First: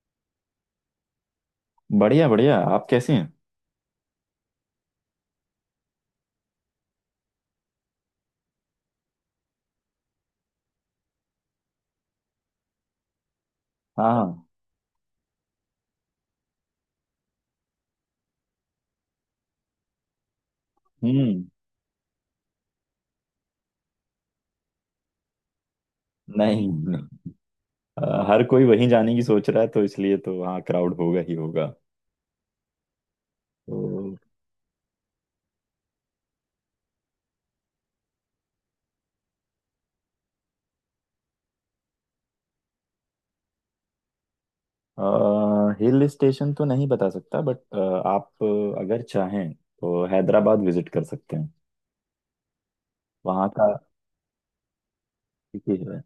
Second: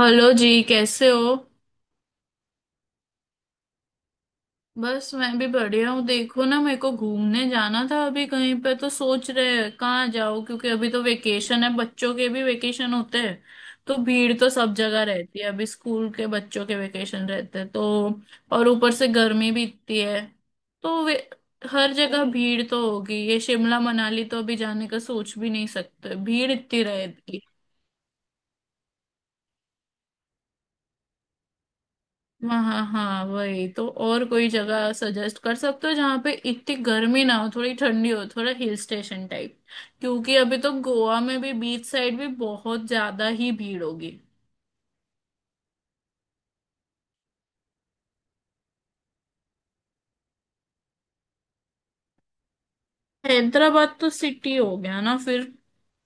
Hello ji कैसे हो। बढ़िया बढ़िया, आप कैसे हैं? बस मैं भी बढ़िया हूँ। देखो ना मेरे को घूमने जाना था अभी कहीं पे तो सोच रहे हैं कहाँ जाओ, क्योंकि अभी तो वेकेशन है, बच्चों के भी वेकेशन होते हैं तो भीड़ हाँ। तो सब जगह रहती है। अभी स्कूल के बच्चों के वेकेशन रहते हैं तो। और ऊपर से गर्मी भी इतनी है तो वे हम्म। हर जगह भीड़ तो होगी। ये शिमला मनाली तो अभी जाने का सोच भी नहीं सकते, भीड़ नहीं इतनी नहीं। रहेगी। हर कोई वहीं जाने की सोच रहा है, तो इसलिए तो हाँ, क्राउड होगा ही होगा। हाँ हाँ हाँ, वही तो तो। और कोई जगह सजेस्ट कर सकते हो जहाँ पे इतनी गर्मी ना हो, थोड़ी ठंडी हो, थोड़ा हिल स्टेशन टाइप। क्योंकि अभी तो गोवा में भी बीच साइड भी बहुत ज्यादा ही भीड़ होगी। हिल स्टेशन तो नहीं बता सकता, बट आप अगर चाहें तो हैदराबाद विजिट कर सकते हैं। वहाँ का हैदराबाद तो सिटी हो गया ना फिर। ठीक है,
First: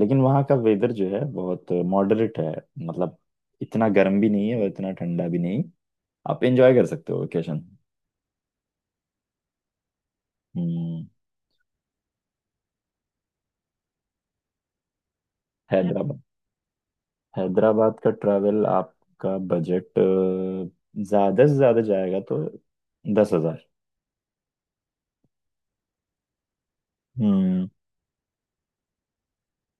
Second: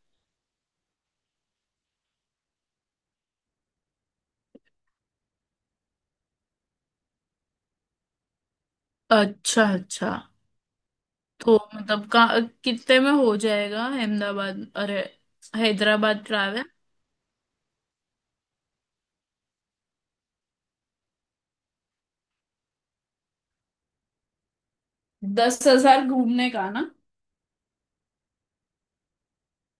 लेकिन वहाँ का वेदर जो है बहुत मॉडरेट है, मतलब इतना गर्म भी नहीं है और इतना ठंडा भी नहीं। आप एंजॉय कर सकते हो वेकेशन। अच्छा अच्छा। हम्म। तो मतलब का कितने में हो जाएगा अहमदाबाद अरे हैदराबाद? हैदराबाद ट्रैवल। हैदराबाद का ट्रैवल, आपका बजट ज्यादा से ज्यादा जाएगा तो 10,000। 10 हजार घूमने का ना। हम्म।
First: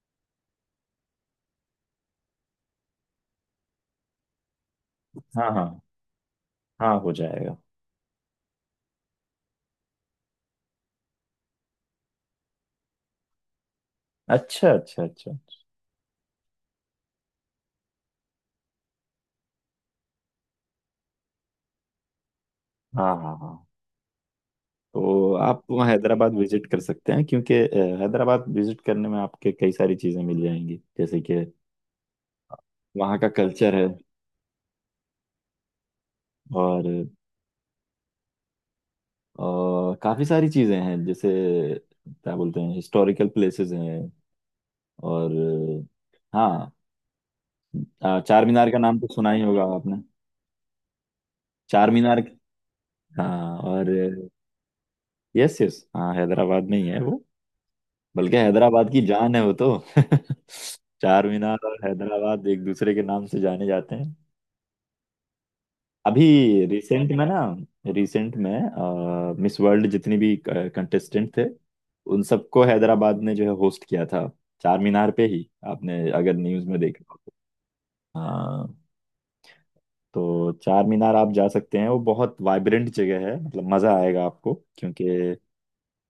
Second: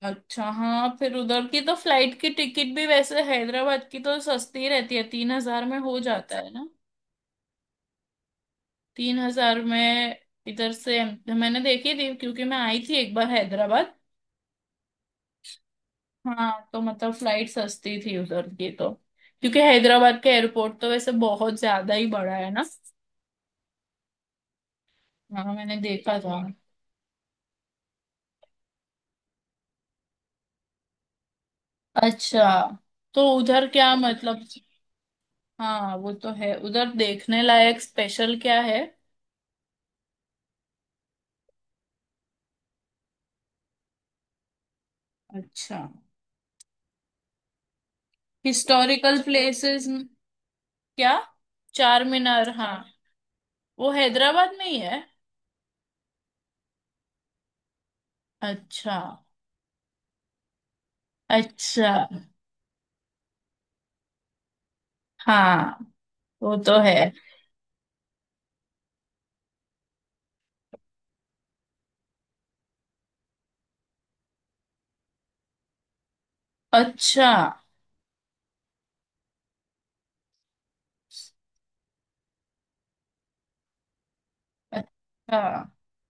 अच्छा हाँ, फिर उधर की तो फ्लाइट की टिकट भी वैसे हैदराबाद की तो सस्ती रहती है, तीन हाँ, हजार में हाँ, हो जाता है ना। हाँ, हो जाएगा। 3 हजार में इधर से मैंने देखी थी, क्योंकि मैं आई थी एक बार हैदराबाद। अच्छा, अच्छा, अच्छा। हाँ तो मतलब फ्लाइट सस्ती थी उधर की तो। क्योंकि हैदराबाद का एयरपोर्ट तो वैसे बहुत ज्यादा ही बड़ा है ना। हाँ, हाँ, हाँ, तो हाँ आप मैंने वहाँ देखा हैदराबाद था। विजिट कर सकते हैं, क्योंकि हैदराबाद विजिट करने में आपके कई सारी चीज़ें मिल जाएंगी, जैसे कि अच्छा। वहाँ तो का उधर कल्चर है। क्या मतलब, हाँ वो तो है, और उधर देखने लायक स्पेशल क्या है। काफ़ी सारी चीज़ें हैं, जैसे क्या बोलते हैं, हिस्टोरिकल प्लेसेस हैं। और अच्छा। हाँ। चार मीनार का नाम तो हिस्टोरिकल सुना ही होगा प्लेसेस, आपने। क्या। चार चार मीनार, मीनार हाँ। हाँ। और वो हैदराबाद में ही है। यस यस, हाँ, हैदराबाद में ही है वो। बल्कि हैदराबाद अच्छा। की जान है वो तो। चार मीनार और अच्छा। हैदराबाद एक दूसरे के नाम से जाने जाते हैं। हाँ अभी वो तो है। रिसेंट में ना, रिसेंट में मिस वर्ल्ड जितनी भी कंटेस्टेंट थे, उन सबको हैदराबाद ने जो है होस्ट किया था, चार मीनार पे ही, आपने अगर न्यूज़ में देखा हो अच्छा तो। हाँ। तो चार मीनार आप जा सकते हैं, वो बहुत वाइब्रेंट जगह है, मतलब मज़ा आएगा आपको, क्योंकि अच्छा।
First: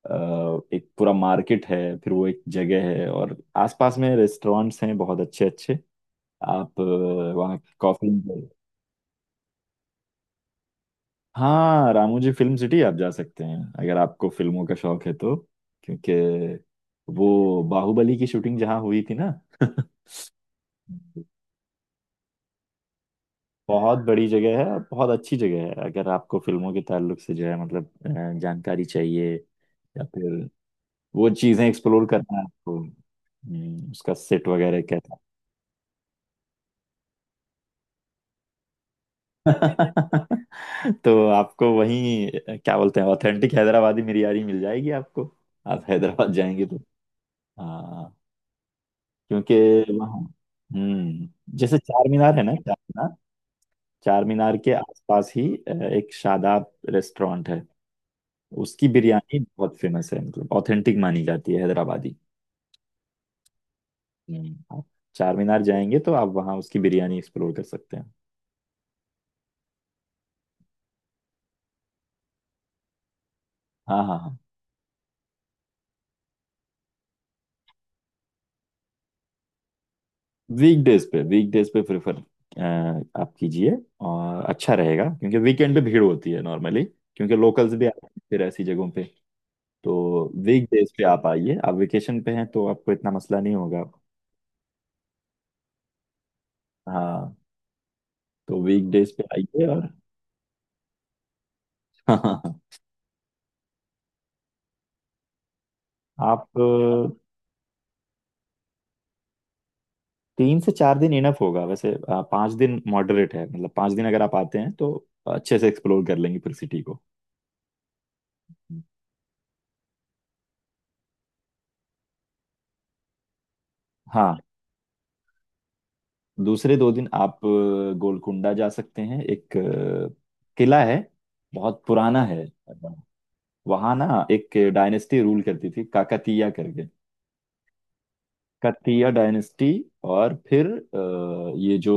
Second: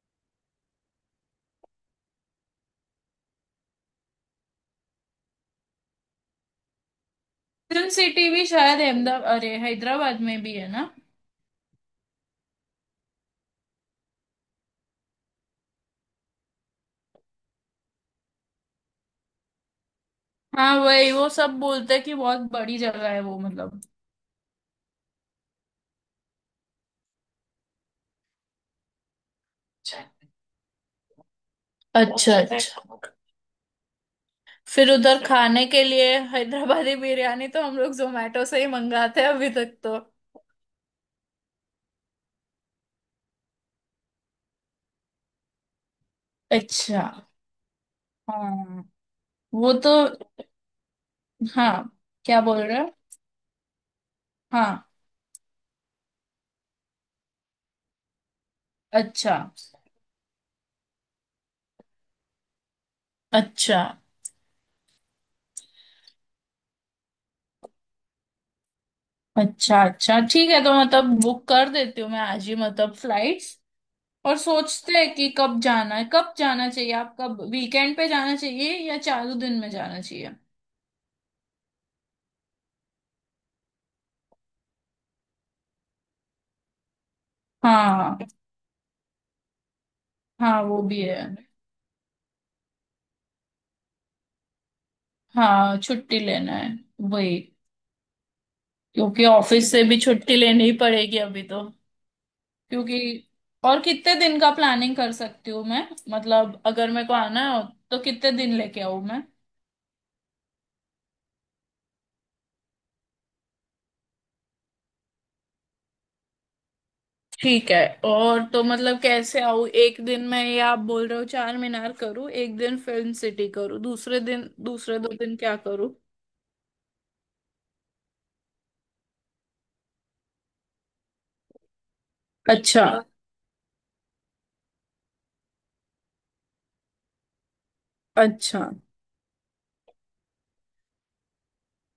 एक पूरा मार्केट है। फिर वो एक जगह है और आसपास में रेस्टोरेंट्स हैं बहुत अच्छे अच्छे। आप वहाँ फिल्म कॉफी। सिटी भी शायद अहमदाबाद अरे हैदराबाद में भी है ना। हाँ, रामोजी फिल्म सिटी आप जा सकते हैं, अगर आपको फिल्मों का शौक है तो। क्योंकि वो बाहुबली की शूटिंग जहाँ हुई थी ना। हाँ वही, वो सब बोलते हैं कि बहुत बड़ी जगह है वो मतलब। बहुत बड़ी जगह है और बहुत अच्छी जगह है, अगर आपको फिल्मों के ताल्लुक से जो है, मतलब जानकारी चाहिए, या फिर वो चीजें एक्सप्लोर अच्छा करना है अच्छा। आपको, उसका सेट वगैरह फिर कैसा। उधर खाने के लिए हैदराबादी बिरयानी तो हम लोग जोमेटो से ही मंगाते हैं अभी तक तो। तो आपको वहीं, क्या बोलते हैं, ऑथेंटिक हैदराबादी बिरयानी मिल जाएगी आपको, आप हैदराबाद जाएंगे तो। अच्छा। हाँ, हाँ क्योंकि वो तो। वहाँ जैसे हाँ। चार मीनार क्या है ना, बोल चार रहे हो। मीनार, चार मीनार हाँ। के आसपास ही एक शादाब रेस्टोरेंट है। उसकी अच्छा बिरयानी बहुत फेमस है, मतलब ऑथेंटिक मानी जाती है, हैदराबादी। अच्छा आप चार मीनार जाएंगे तो आप वहाँ उसकी बिरयानी एक्सप्लोर कर सकते हैं। अच्छा अच्छा ठीक है, तो मतलब बुक कर देती हूँ मैं आज ही मतलब फ्लाइट्स। हाँ, हाँ, और हाँ। सोचते हैं कि कब जाना है, कब जाना चाहिए, आप कब वीकेंड पे जाना चाहिए या चालू दिन में जाना चाहिए। वीकडेज पे, वीकडेज पे प्रेफर आप कीजिए, और अच्छा रहेगा क्योंकि वीकेंड पे भीड़ होती है नॉर्मली, क्योंकि लोकल्स भी आते हैं हाँ फिर ऐसी जगहों पे। तो हाँ, वो वीकडेज भी पे है। आप आइए, आप वेकेशन पे हैं तो आपको इतना मसला नहीं होगा। हाँ छुट्टी लेना है, हाँ। वही। तो वीकडेज पे क्योंकि आइए, ऑफिस से और भी छुट्टी लेनी ही पड़ेगी अभी तो, हाँ। क्योंकि। और कितने दिन का प्लानिंग कर सकती हूँ मैं, आप मतलब अगर मेरे को आना हो तो कितने दिन लेके आऊँ। 3 से 4 दिन इनफ होगा वैसे, 5 दिन मॉडरेट है, मतलब 5 दिन अगर आप आते हैं तो अच्छे से एक्सप्लोर कर लेंगे फिर सिटी को। ठीक है। और तो मतलब कैसे आऊँ, एक दिन मैं ये आप बोल रहे हो चार मीनार करूँ, एक दिन फिल्म सिटी करूँ, दूसरे हाँ, दिन दूसरे 2 दिन क्या करूँ। दूसरे 2 दिन आप गोलकुंडा जा सकते हैं, एक किला है, बहुत पुराना है। अच्छा वहां ना एक डायनेस्टी रूल करती थी, काकतीया करके, अच्छा। काकतीया डायनेस्टी। और फिर ये जो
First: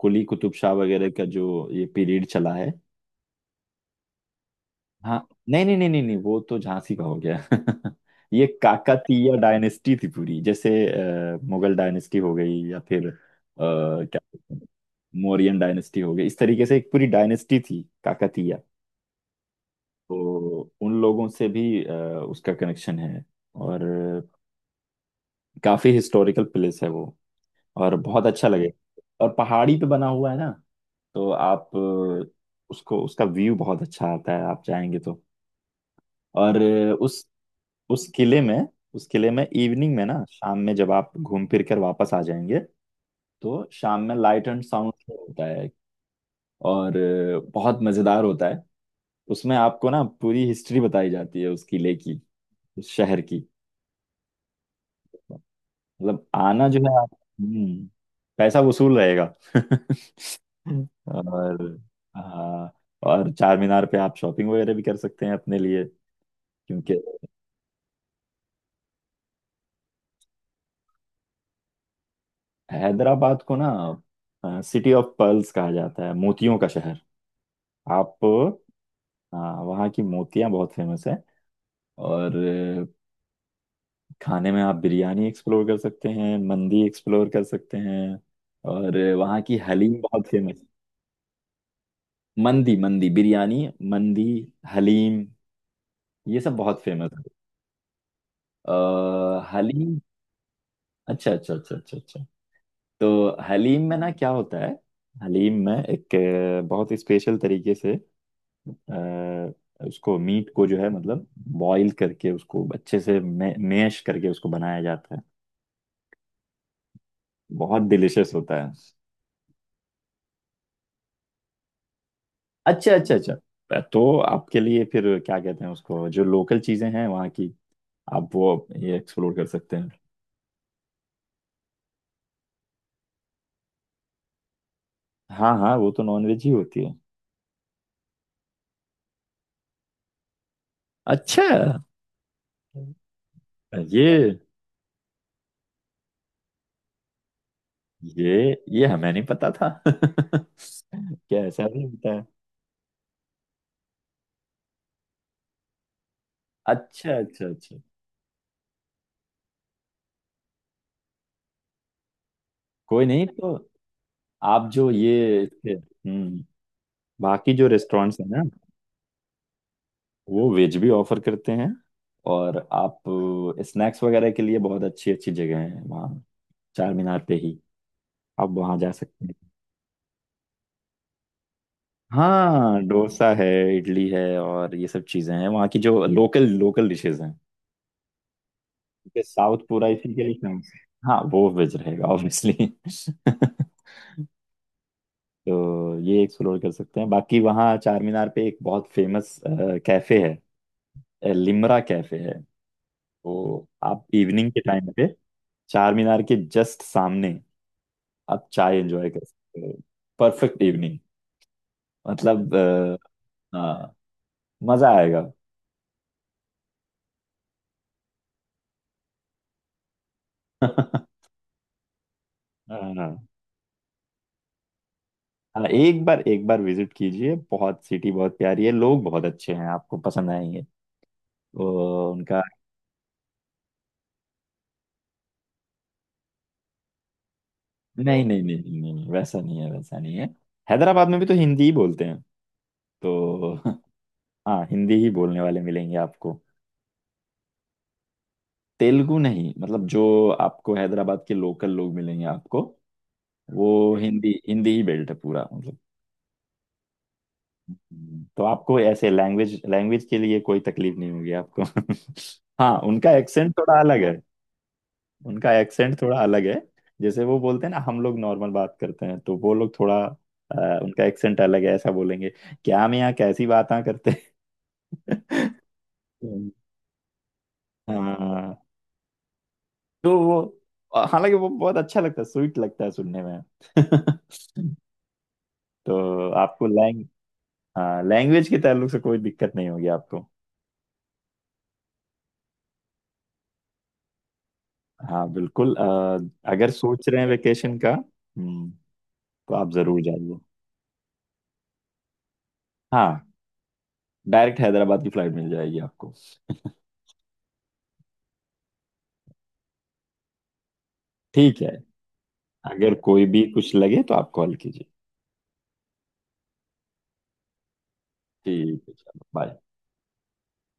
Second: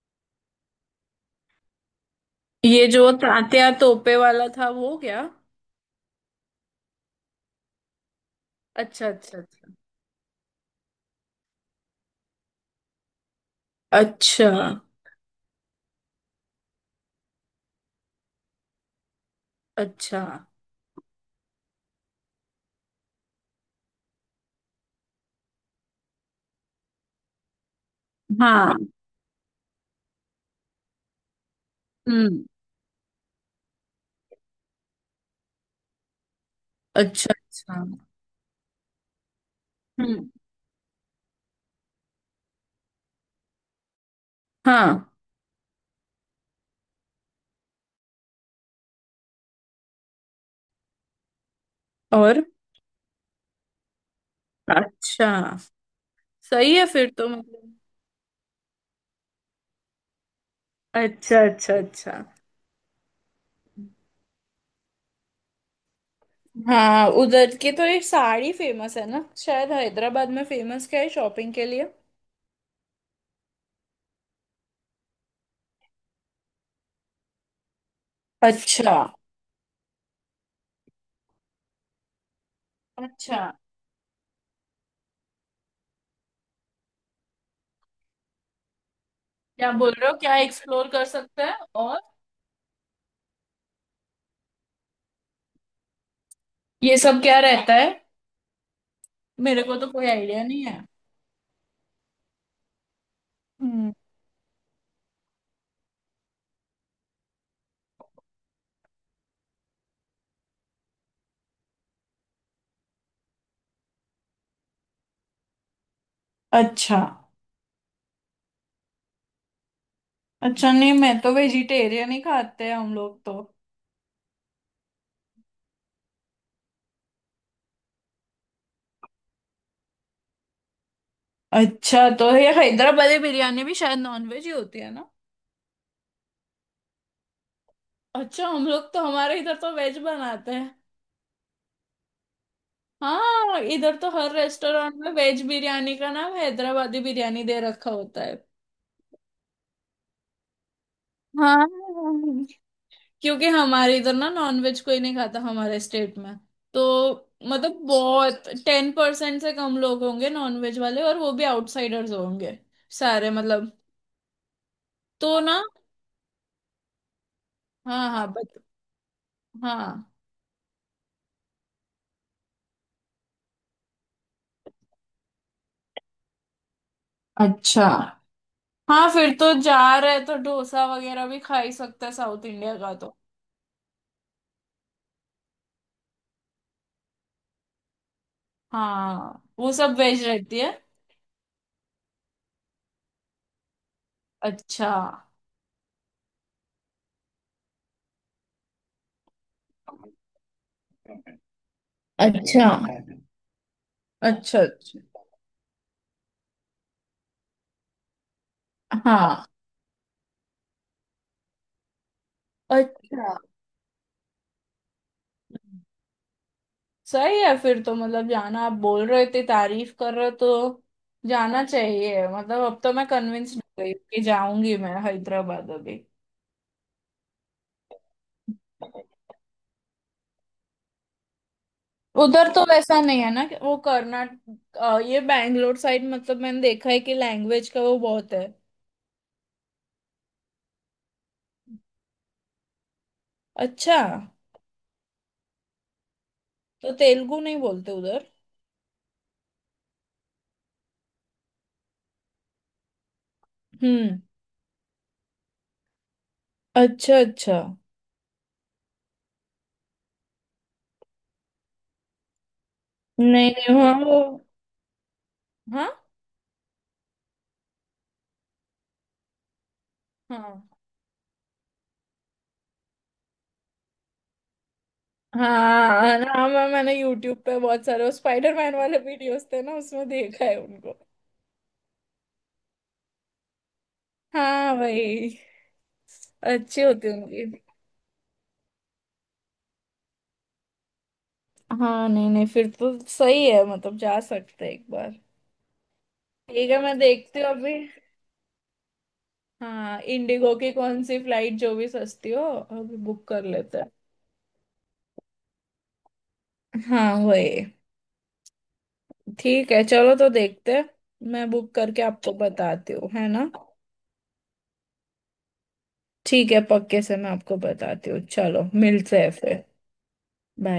कुली कुतुब शाह वगैरह का जो ये पीरियड चला है। ये जो तात्या तोपे वाला था वो क्या। हाँ, नहीं नहीं नहीं नहीं नहीं, वो तो झांसी का हो गया। ये अच्छा काकतीय अच्छा अच्छा डायनेस्टी थी पूरी, जैसे मुगल डायनेस्टी हो गई, या फिर क्या अच्छा बोलते हैं, मौर्यन डायनेस्टी हो गई, इस तरीके से एक पूरी डायनेस्टी थी काकतीय। अच्छा। तो उन लोगों से भी उसका कनेक्शन है। और काफी हिस्टोरिकल प्लेस है वो, और बहुत अच्छा लगे। हाँ। और पहाड़ी पे बना हुआ है ना, तो आप हम्म। उसको उसका व्यू बहुत अच्छा आता है, आप जाएंगे तो। और उस अच्छा अच्छा। उस किले में, उस किले में इवनिंग में ना, हम्म। शाम में, जब आप घूम फिर कर वापस आ जाएंगे, तो शाम में लाइट एंड हाँ। साउंड शो होता है। और बहुत मजेदार होता है। उसमें आपको ना पूरी हिस्ट्री बताई जाती है उस किले की, और उस शहर की, अच्छा। मतलब आना सही जो है है फिर आप, तो मतलब। हम्म, पैसा वसूल रहेगा। अच्छा और अच्छा अच्छा। हाँ, और चार मीनार पे आप शॉपिंग वगैरह भी कर सकते हैं अपने लिए, क्योंकि हाँ उधर की तो ये साड़ी फेमस है ना शायद, हैदराबाद में फेमस क्या है शॉपिंग के लिए। हैदराबाद को ना सिटी ऑफ पर्ल्स कहा जाता है, मोतियों का शहर। आप, अच्छा। हाँ, वहाँ की मोतियाँ बहुत फेमस है। और अच्छा। खाने में आप बिरयानी एक्सप्लोर कर सकते हैं, मंदी एक्सप्लोर कर सकते हैं, और वहाँ की क्या बोल हलीम रहे हो, बहुत क्या फेमस। एक्सप्लोर कर सकते हैं। और मंदी, मंदी बिरयानी, मंदी, हलीम, ये सब बहुत ये फेमस सब है। क्या रहता है, अ, मेरे को तो हलीम। कोई आइडिया नहीं है। अच्छा, अच्छा, अच्छा, अच्छा, अच्छा। तो हलीम हम्म। में ना क्या होता है? हलीम में एक बहुत स्पेशल तरीके से, उसको मीट को जो है, मतलब बॉईल करके, उसको अच्छे से मैश करके उसको बनाया जाता है। अच्छा। बहुत डिलिशियस होता है। अच्छा नहीं, मैं तो वेजिटेरियन ही खाते हैं हम अच्छा, अच्छा, लोग तो। अच्छा। तो आपके लिए फिर, क्या कहते हैं उसको, जो लोकल चीजें हैं वहाँ की, आप वो ये एक्सप्लोर कर सकते हैं। अच्छा, तो ये हैदराबादी बिरयानी भी शायद नॉन वेज ही होती है ना। हाँ, हाँ, वो तो नॉनवेज ही होती है। अच्छा, हम लोग तो हमारे इधर तो वेज बनाते हैं। अच्छा। हाँ इधर तो हर ये रेस्टोरेंट में वेज बिरयानी का नाम हैदराबादी बिरयानी दे रखा होता है। ये ये हमें नहीं पता था। क्या ऐसा भी होता है? हाँ, क्योंकि हमारे इधर ना नॉन वेज कोई नहीं खाता हमारे स्टेट में। अच्छा, तो अच्छा, मतलब अच्छा। बहुत 10% से कम लोग होंगे नॉन वेज वाले, और वो भी आउटसाइडर्स होंगे कोई नहीं सारे तो। मतलब। आप जो तो ये ना, इसके, बाकी जो हाँ रेस्टोरेंट्स हाँ हैं ना, बत हाँ। वो वेज भी ऑफर करते हैं। और आप स्नैक्स वगैरह के लिए बहुत अच्छी अच्छी जगह है वहाँ, चार मीनार पे ही। अच्छा। आप वहाँ जा हाँ सकते फिर हैं। तो जा रहे हैं तो डोसा वगैरह भी खा ही सकते हैं साउथ इंडिया हाँ, का तो। डोसा है, इडली है, और ये सब चीज़ें हैं वहाँ की, जो लोकल लोकल डिशेज हैं। क्योंकि हाँ साउथ वो पूरा सब इसी वेज के लिए रहती फेमस है। है। हाँ, वो वेज रहेगा ऑब्वियसली। अच्छा तो ये एक्सप्लोर कर सकते हैं। बाकी वहाँ चार मीनार पे एक बहुत फेमस कैफे है, लिमरा कैफे है। अच्छा तो आप इवनिंग अच्छा के टाइम अच्छा। पे, चार मीनार के जस्ट सामने, आप चाय एंजॉय कर हाँ। सकते हो। परफेक्ट इवनिंग, मतलब अच्छा। हाँ, मजा आएगा। सही है फिर तो मतलब जाना, आप बोल रहे थे तारीफ कर रहे हो तो हाँ, जाना चाहिए मतलब। अब हाँ, तो मैं कन्विंस हो गई कि जाऊंगी मैं हैदराबाद अभी। एक बार, एक बार विजिट कीजिए, बहुत सिटी बहुत प्यारी है, लोग बहुत अच्छे हैं, आपको पसंद आएंगे। तो उनका उधर तो वैसा नहीं है ना कि वो कर्नाटक, ये बैंगलोर साइड, मतलब मैंने देखा है कि लैंग्वेज का वो नहीं बहुत नहीं है। नहीं नहीं नहीं, वैसा नहीं है, वैसा नहीं है, हैदराबाद में भी तो हिंदी ही बोलते हैं तो। अच्छा। हाँ, हिंदी ही बोलने वाले मिलेंगे आपको। तो तेलुगु नहीं बोलते उधर। तेलुगु नहीं, मतलब जो आपको हैदराबाद के लोकल लोग मिलेंगे आपको वो, हम्म। हिंदी हिंदी ही बेल्ट है पूरा, मतलब। अच्छा अच्छा। तो आपको ऐसे लैंग्वेज लैंग्वेज के लिए कोई तकलीफ नहीं होगी आपको। हाँ, उनका नहीं एक्सेंट नहीं, थोड़ा वहाँ अलग है, वो। उनका हाँ एक्सेंट थोड़ा अलग है। जैसे वो बोलते हैं ना, हम लोग नॉर्मल बात करते हैं तो वो लोग थोड़ा हाँ उनका एक्सेंट अलग है, ऐसा बोलेंगे, क्या हम यहाँ कैसी बातें करते हैं। हाँ। हाँ मैं मैंने यूट्यूब पे बहुत सारे वो हाँ, स्पाइडरमैन वाले वीडियोस थे ना उसमें तो देखा है उनको। वो, हालांकि वो बहुत अच्छा लगता है, स्वीट लगता है सुनने में। हाँ भाई, तो आपको अच्छे होते होंगे। लैंग्वेज के ताल्लुक से कोई दिक्कत नहीं होगी आपको। हाँ नहीं नहीं, फिर तो सही है मतलब, जा सकते हैं एक बार। हाँ बिल्कुल, ठीक अगर है मैं सोच रहे हैं देखती हूँ अभी। वेकेशन का, तो आप हाँ जरूर जाइए। इंडिगो की कौन सी फ्लाइट जो भी सस्ती हो अभी हाँ, बुक कर लेते हैं। डायरेक्ट हैदराबाद की फ्लाइट मिल जाएगी आपको। हाँ वही। ठीक है चलो तो देखते हैं। मैं ठीक बुक है, करके आपको बताती अगर हूँ कोई है भी ना। कुछ लगे तो आप कॉल कीजिए। ठीक है, पक्के से मैं आपको बताती हूँ। चलो ठीक है, मिलते चलो, हैं बाय। फिर। बाय।